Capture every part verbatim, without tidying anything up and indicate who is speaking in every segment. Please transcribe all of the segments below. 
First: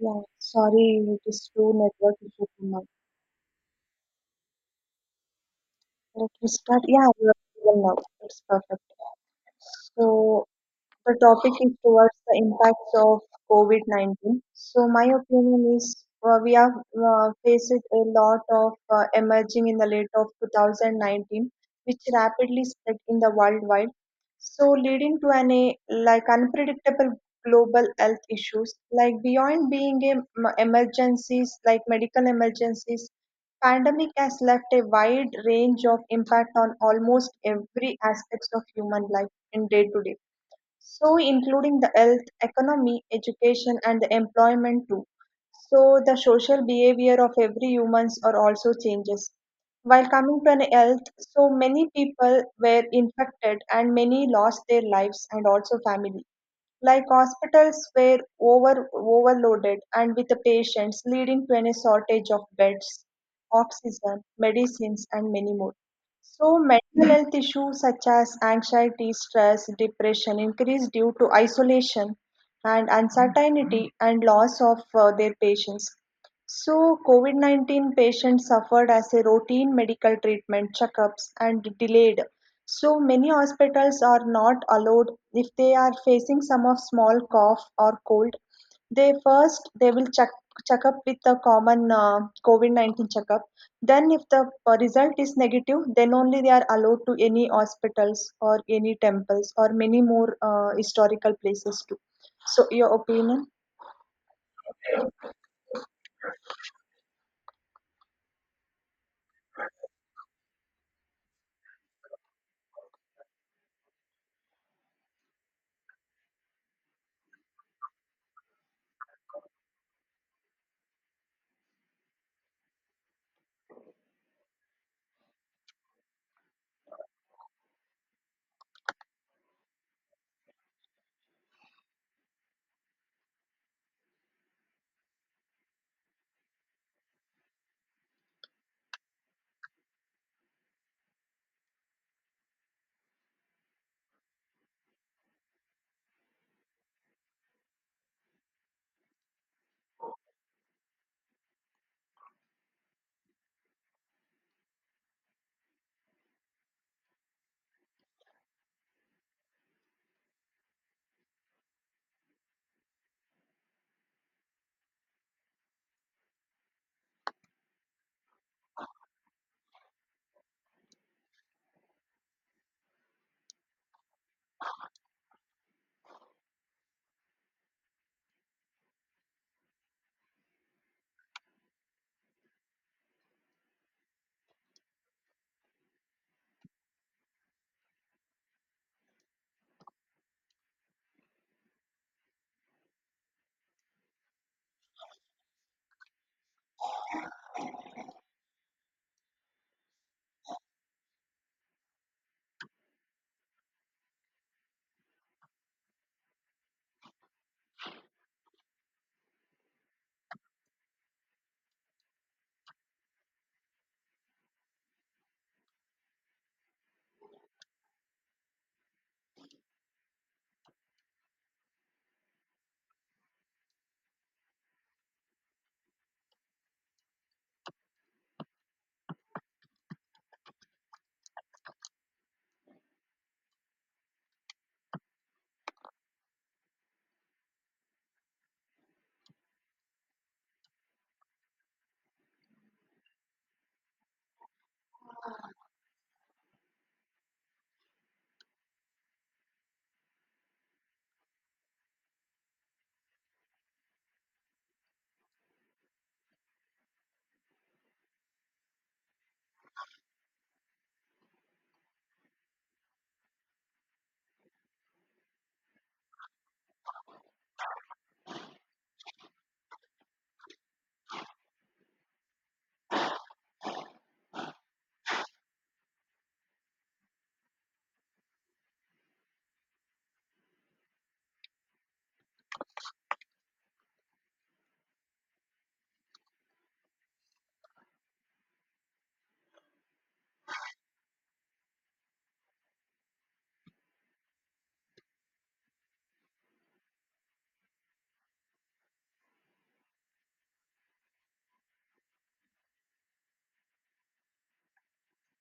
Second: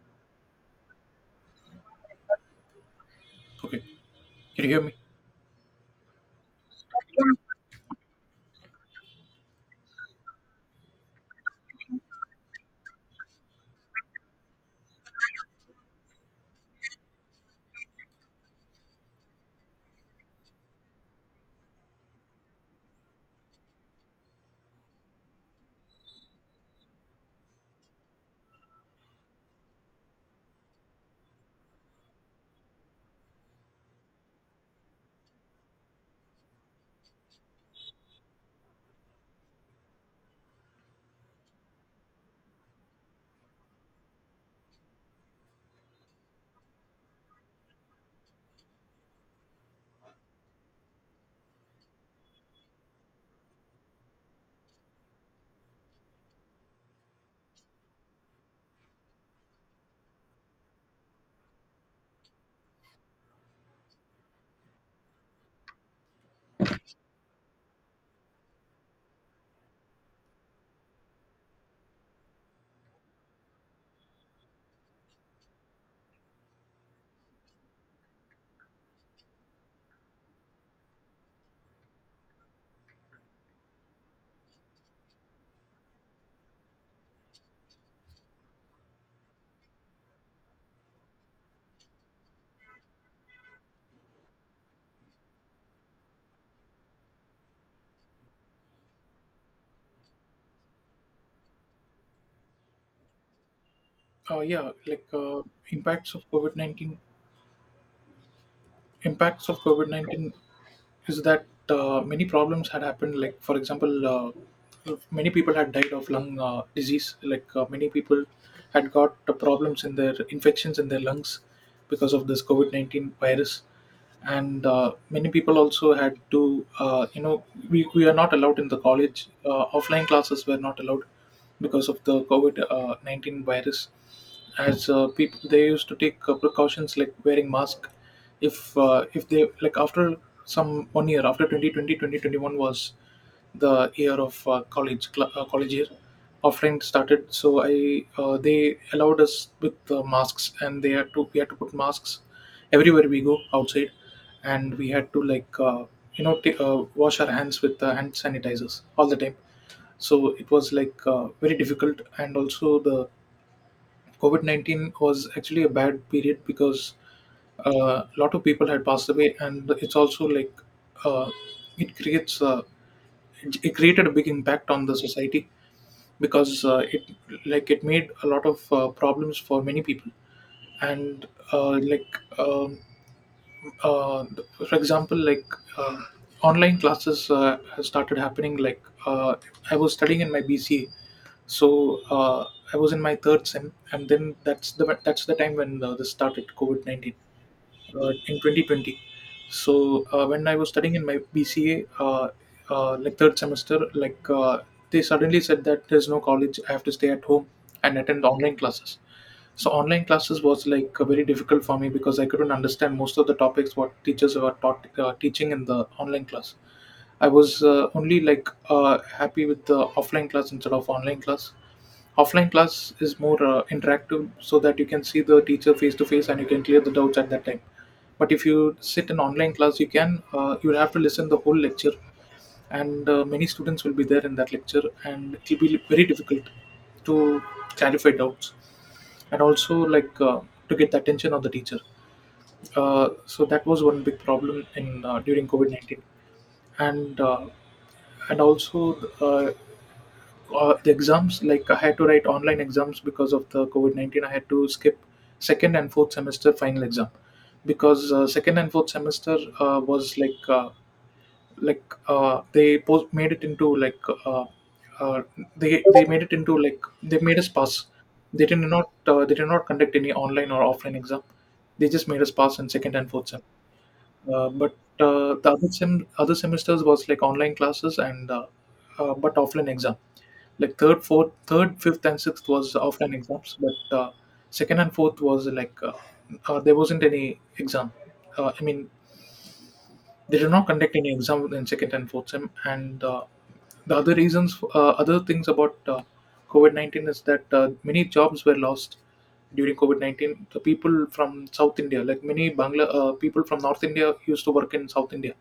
Speaker 1: Yeah, sorry, it is true network issue for now.
Speaker 2: Okay, can you hear me?
Speaker 1: Let me start. Yeah, we are even now. It's perfect. So The topic is towards the impacts of COVID nineteen. So my opinion is, uh, we have uh, faced a lot of uh, emerging in the late of twenty nineteen, which rapidly spread in the worldwide. So, leading to an a, like unpredictable global health issues, like beyond being a, m- emergencies, like medical emergencies, pandemic has left a wide range of impact on almost every aspects of human life in day to day, so including the health, economy, education, and the employment too. So the social behavior of every humans are also changes. While coming to an health, so many people were infected and many lost their lives and also family. Like hospitals were over overloaded and with the patients, leading to any shortage of beds, oxygen, medicines, and many more. So mental health issues such as anxiety, stress, depression increase due to isolation and uncertainty and loss of uh, their patients. So COVID nineteen patients suffered as a routine medical treatment checkups and delayed. So many hospitals are not allowed if they are facing some of small cough or cold. They first they will check check up with the common uh, COVID nineteen checkup. Then if the uh, result is negative, then only they are allowed to any hospitals or any temples or many more uh, historical places too. So your opinion?
Speaker 2: Uh, yeah, like uh, impacts of COVID nineteen. Impacts of COVID nineteen is that uh, many problems had happened. Like, for example, uh, many people had died of lung uh, disease. Like uh, many people had got uh, problems in their infections in their lungs because of this COVID nineteen virus. And uh, many people also had to uh, you know we, we are not allowed in the college. Uh, offline classes were not allowed because of the covid nineteen virus, as uh, people they used to take uh, precautions like wearing mask. If uh, if they, like, after some one year, after twenty twenty, twenty twenty-one was the year of uh, college cl- uh, college year offline started, so I uh, they allowed us with uh, masks, and they had to we had to put masks everywhere we go outside. And we had to, like, uh, you know t- uh, wash our hands with uh, hand sanitizers all the time. So it was like uh, very difficult. And also, the covid nineteen was actually a bad period because a lot of people had passed away. And it's also like, uh, it creates uh, it created a big impact on the society because uh, it, like it made a lot of uh, problems for many people. And uh, like um, uh, for example, like, um online classes uh, has started happening. Like, uh, I was studying in my BCA. So uh, I was in my third sem, and then that's the that's the time when uh, this started covid nineteen uh, in twenty twenty. So uh, when I was studying in my B C A, uh, uh, like third semester, like, uh, they suddenly said that there's no college. I have to stay at home and attend online classes. So online classes was like uh, very difficult for me because I couldn't understand most of the topics what teachers were taught uh, teaching in the online class. I was uh, only, like, uh, happy with the offline class instead of online class. Offline class is more uh, interactive so that you can see the teacher face to face and you can clear the doubts at that time. But if you sit in online class, you can uh, you will have to listen the whole lecture, and uh, many students will be there in that lecture, and it will be very difficult to clarify doubts and also, like, uh, to get the attention of the teacher. Uh, so that was one big problem in uh, during COVID nineteen. And uh, and also, uh, uh, the exams, like, I had to write online exams. Because of the covid nineteen, I had to skip second and fourth semester final exam because uh, second and fourth semester uh, was like uh, like uh, they post- made it into, like, uh, uh, they they made it into, like, they made us pass. They did not uh, they did not conduct any online or offline exam. They just made us pass in second and fourth sem. Uh, but uh, the other sem- other semesters was like online classes, and uh, uh, but offline exam. Like third, fourth, third, fifth, and sixth was offline exams, but uh, second and fourth was like uh, uh, there wasn't any exam. Uh, I mean, they do not conduct any exam in second and fourth sem. And uh, the other reasons, uh, other things about uh, COVID nineteen is that uh, many jobs were lost during COVID nineteen. The people from South India, like many Bangla uh, people from North India, used to work in South India,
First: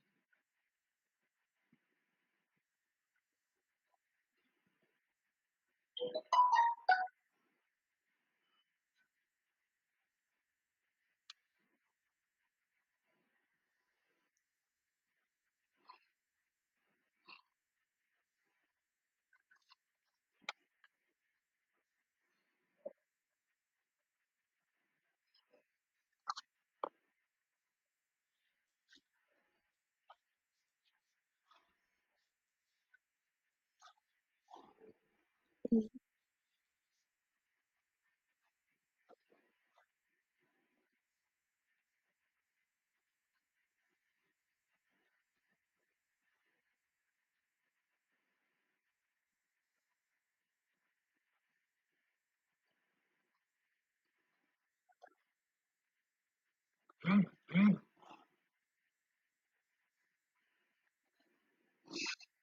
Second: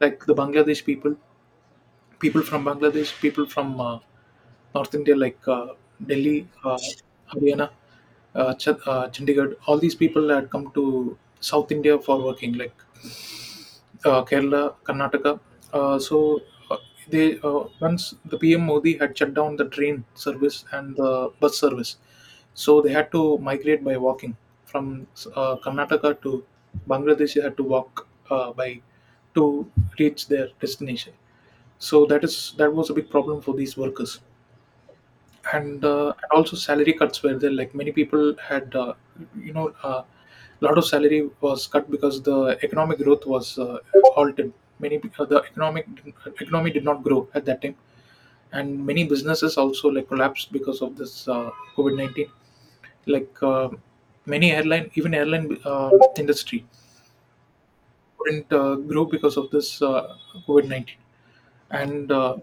Speaker 2: like the Bangladesh people, people from Bangladesh, people from uh, North India, like uh, Delhi, uh, Haryana, uh, Ch- uh, Chandigarh. All these people had come to South India for working, like uh, Kerala, Karnataka. Uh, so uh, they uh, once the P M Modi had shut down the train service and the bus service, so they had to migrate by walking from uh, Karnataka to Bangladesh. They had to walk uh, by to reach their destination. So that is that was a big problem for these workers. And, uh, and also, salary cuts were there. Like, many people had, uh, you know, uh, a lot of salary was cut because the economic growth was uh, halted. Many pe- uh, the economic economy did not grow at that time, and many businesses also like collapsed because of this uh, COVID nineteen. Like uh, many airline, even airline uh, industry couldn't uh, grow because of this uh, COVID nineteen. and uh,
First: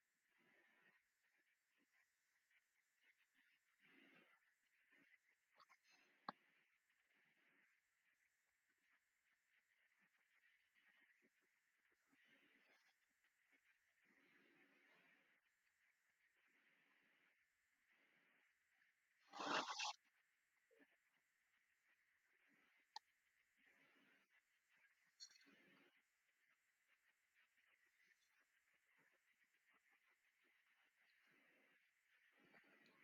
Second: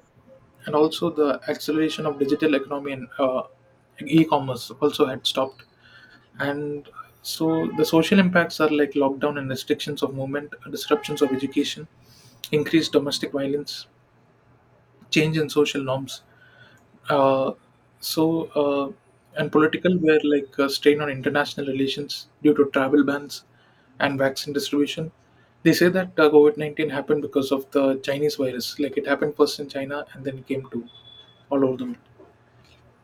Speaker 2: and also the acceleration of digital economy and uh, e-commerce also had stopped. And so the social impacts are like lockdown and restrictions of movement, disruptions of education, increased domestic violence, change in social norms. uh, so, uh, and political were like a strain on international relations due to travel bans and vaccine distribution. They say that uh, covid nineteen happened because of the chinese virus, like it happened first in china and then came to all over the world.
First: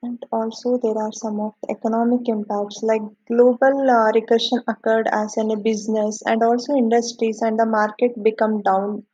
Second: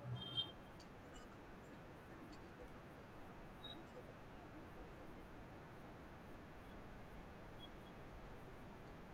Speaker 1: And also there are some of the economic impacts like global uh, recession occurred as in a business and also industries and the market become down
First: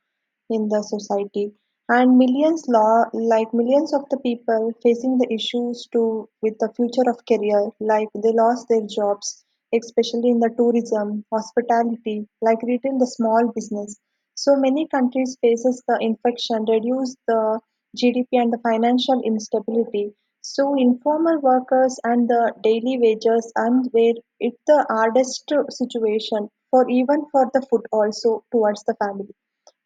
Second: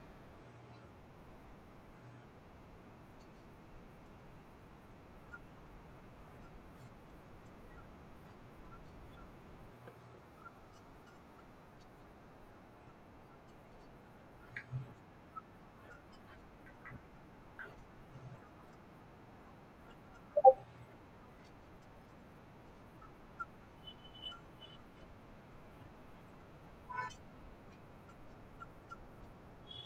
Speaker 1: in the society, and millions law like millions of the people facing the issues to with the future of career, like they lost their jobs, especially in the tourism hospitality like retail, the small business. So many countries faces the infection, reduce the G D P and the financial instability. So informal workers and the daily wages, and where it's the hardest situation for even for the food also towards the family,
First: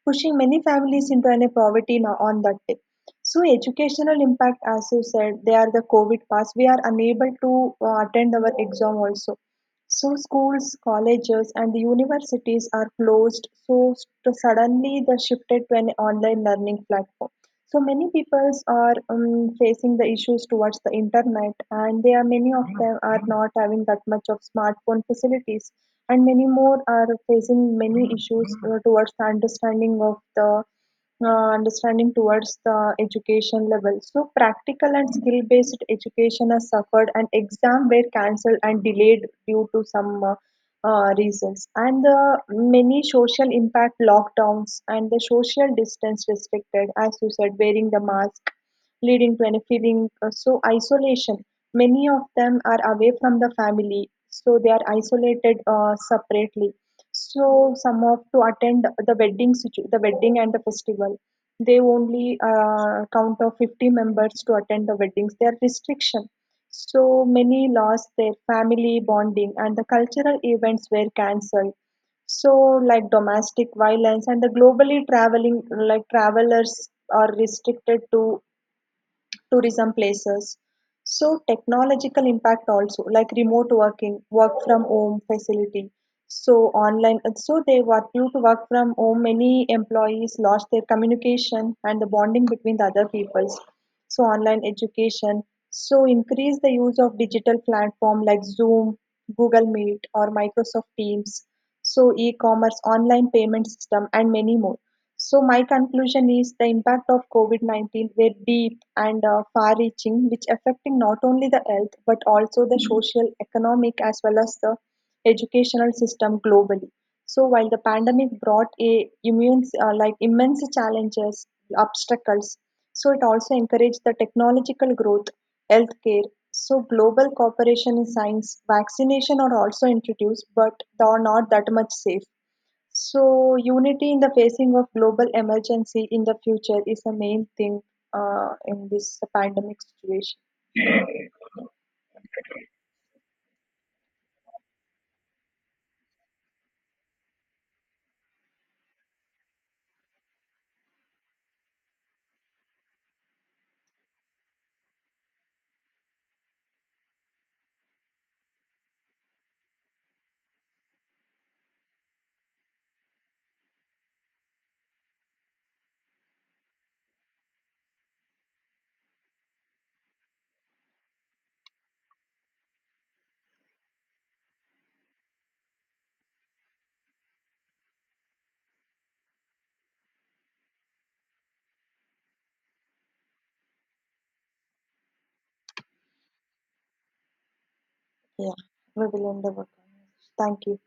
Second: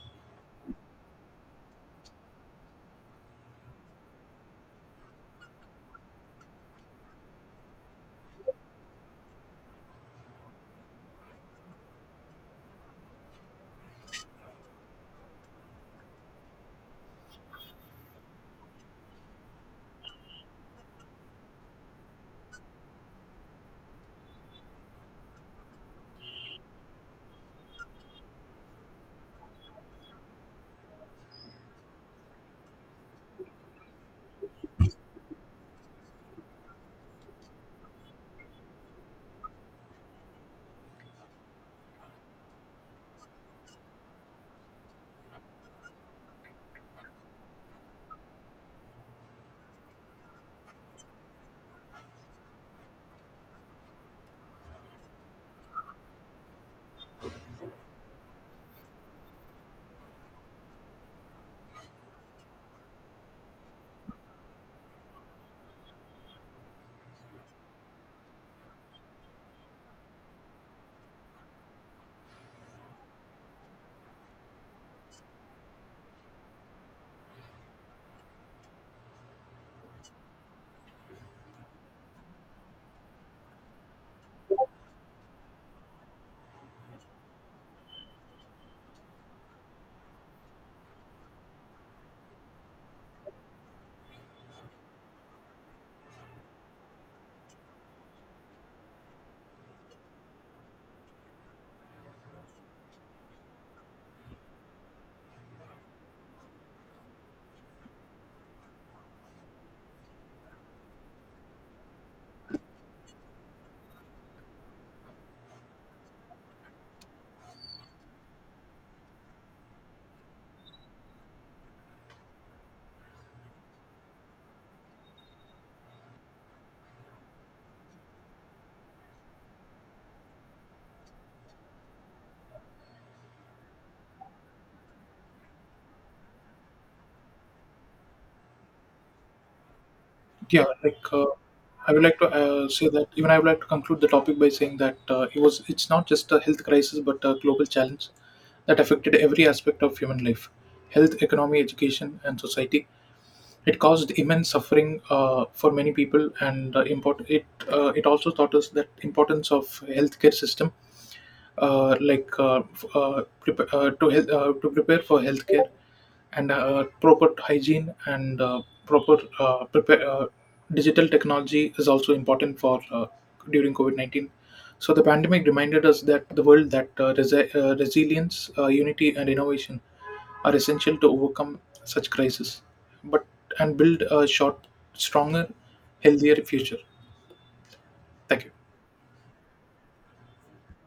Speaker 1: pushing many families into an poverty now on that day. So educational impact, as you said, they are the COVID pass. We are unable to uh, attend our exam also. So schools, colleges, and the universities are closed. So st- suddenly they shifted to an online learning platform. So many people are um, facing the issues towards the internet, and they are many of them are not having that much of smartphone facilities, and many more are facing many issues uh, towards the understanding of the uh, understanding towards the education level. So practical and skill based education has suffered and exam were cancelled and delayed due to some uh, uh, reasons, and the many social impact lockdowns and the social distance restricted, as you said, wearing the mask, leading to any feeling uh, so isolation. Many of them are away from the family, so they are isolated uh, separately. So some of to attend the wedding, situ- the wedding and the festival, they only uh, count of fifty members to attend the weddings. There are restriction. So many lost their family bonding, and the cultural events were cancelled, so like domestic violence and the globally traveling, like travelers are restricted to tourism places. So technological impact also like remote working, work from home facility. So online, so they were due to work from home. Many employees lost their communication and the bonding between the other peoples. So online education. So increase the use of digital platform like Zoom, Google Meet, or Microsoft Teams. So e-commerce, online payment system, and many more. So my conclusion is the impact of COVID nineteen were deep and uh, far-reaching, which affecting not only the health but also the social, economic, as well as the educational system globally. So while the pandemic brought a immense, uh, like immense challenges, obstacles, so it also encouraged the technological growth, healthcare. So global cooperation in science, vaccination are also introduced, but they are not that much safe, so unity in the facing of global emergency in the future is the main thing uh, in this pandemic situation.
Speaker 2: Yeah, like uh, I would like to uh, say that, even I would like to conclude the topic by saying that uh, it was it's not just a health crisis but a global challenge that affected every aspect of human life: health, economy, education, and society. It caused immense suffering uh, for many people, and uh, import- it uh, it also taught us that importance of healthcare system, uh, like uh, f- uh, prep- uh, to health, uh, to prepare for healthcare, and uh, proper hygiene, and uh, proper uh, prepare, uh, digital technology is also important for uh, during COVID nineteen. So the pandemic reminded us that the world that uh, resi- uh, resilience, uh, unity, and innovation are essential to overcome such crises, but and build a short, stronger, healthier future. Thank you.
Speaker 1: Yeah, we will end the podcast. Thank you.